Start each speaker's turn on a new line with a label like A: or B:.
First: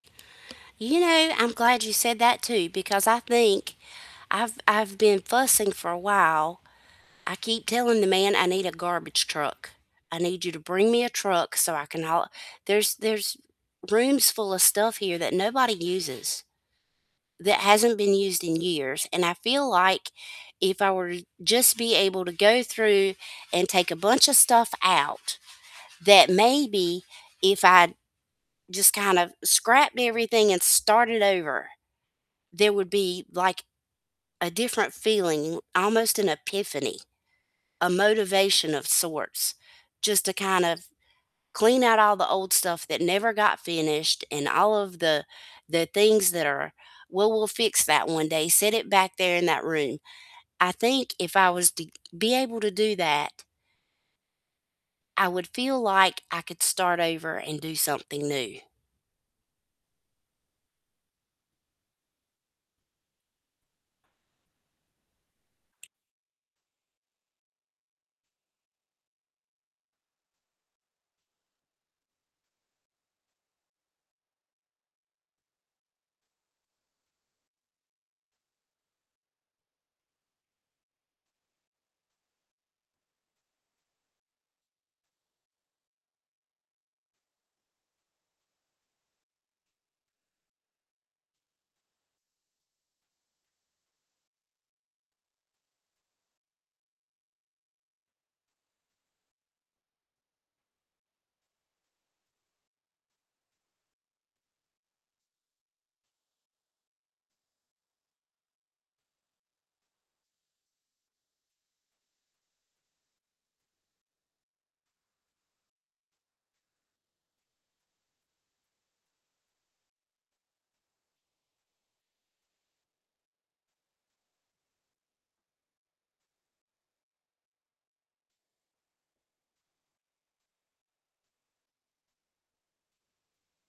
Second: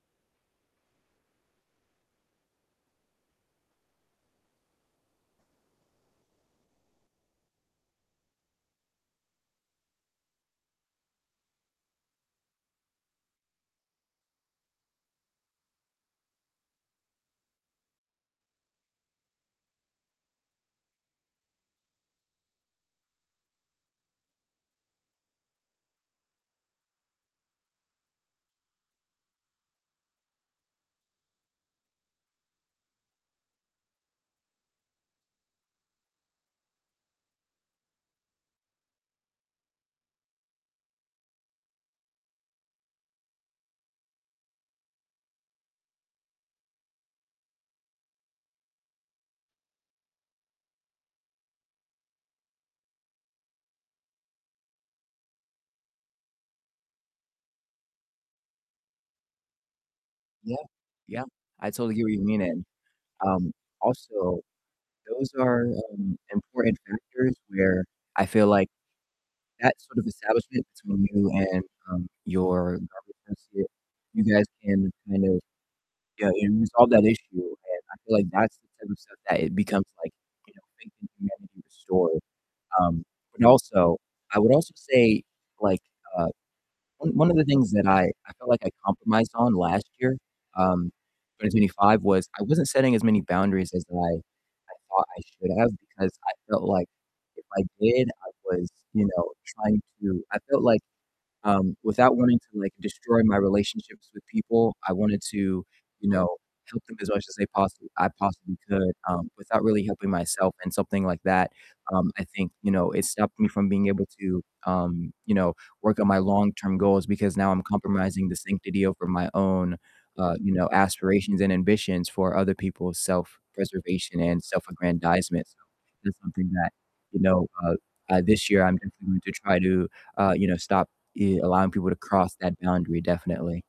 A: You know, I'm glad you said that too, because I think I've I've been fussing for a while, I keep telling the man I need a garbage truck, "I need you to bring me a truck so I can haul a" There's there's rooms full of stuff here that nobody uses, that hasn't been used in years, and I feel like if I were just be able to go through and take a bunch of stuff out, that maybe if I just kind of scrapped everything and started over, there would be, like, a different feeling, almost an epiphany, a motivation of sorts, just to kind of clean out all the old stuff that never got finished and all of the the things that are, "Well, we'll fix that one day," set it back there in that room. I think if I was to be able to do that I would feel like I could start over and do something new.
B: Yeah. Yeah, I totally hear what you mean, and, um, also those are, um, important factors where I feel like that sort of establishment between you and, um, your garbage associate, you guys can kind of, you know, resolve that issue, and I feel like that's the type of stuff that it becomes, like, you know, faith in humanity restored. Um, but also I would also say, like, uh, one one of the things that I I felt like I compromised on last year- um, 2025 - was I wasn't setting as many boundaries as I I thought I should have because I felt like if I did, I was, you know, trying to I felt like, um, without wanting to, like, destroy my relationships with people, I wanted to, you know, help them as much as they possi I possibly could, um, without really helping myself in something like that. Um, I think, you know, it stopped me from being able to, um, you know, work on my long-term goals because now I'm compromising the sanctity over my own, uh, you know, aspirations and ambitions for other people's self-preservation and self-aggrandizement. So that's something that, you know, uh uh, this year I'm definitely going to try to, uh, you know, stop e allowing people to cross that boundary, definitely.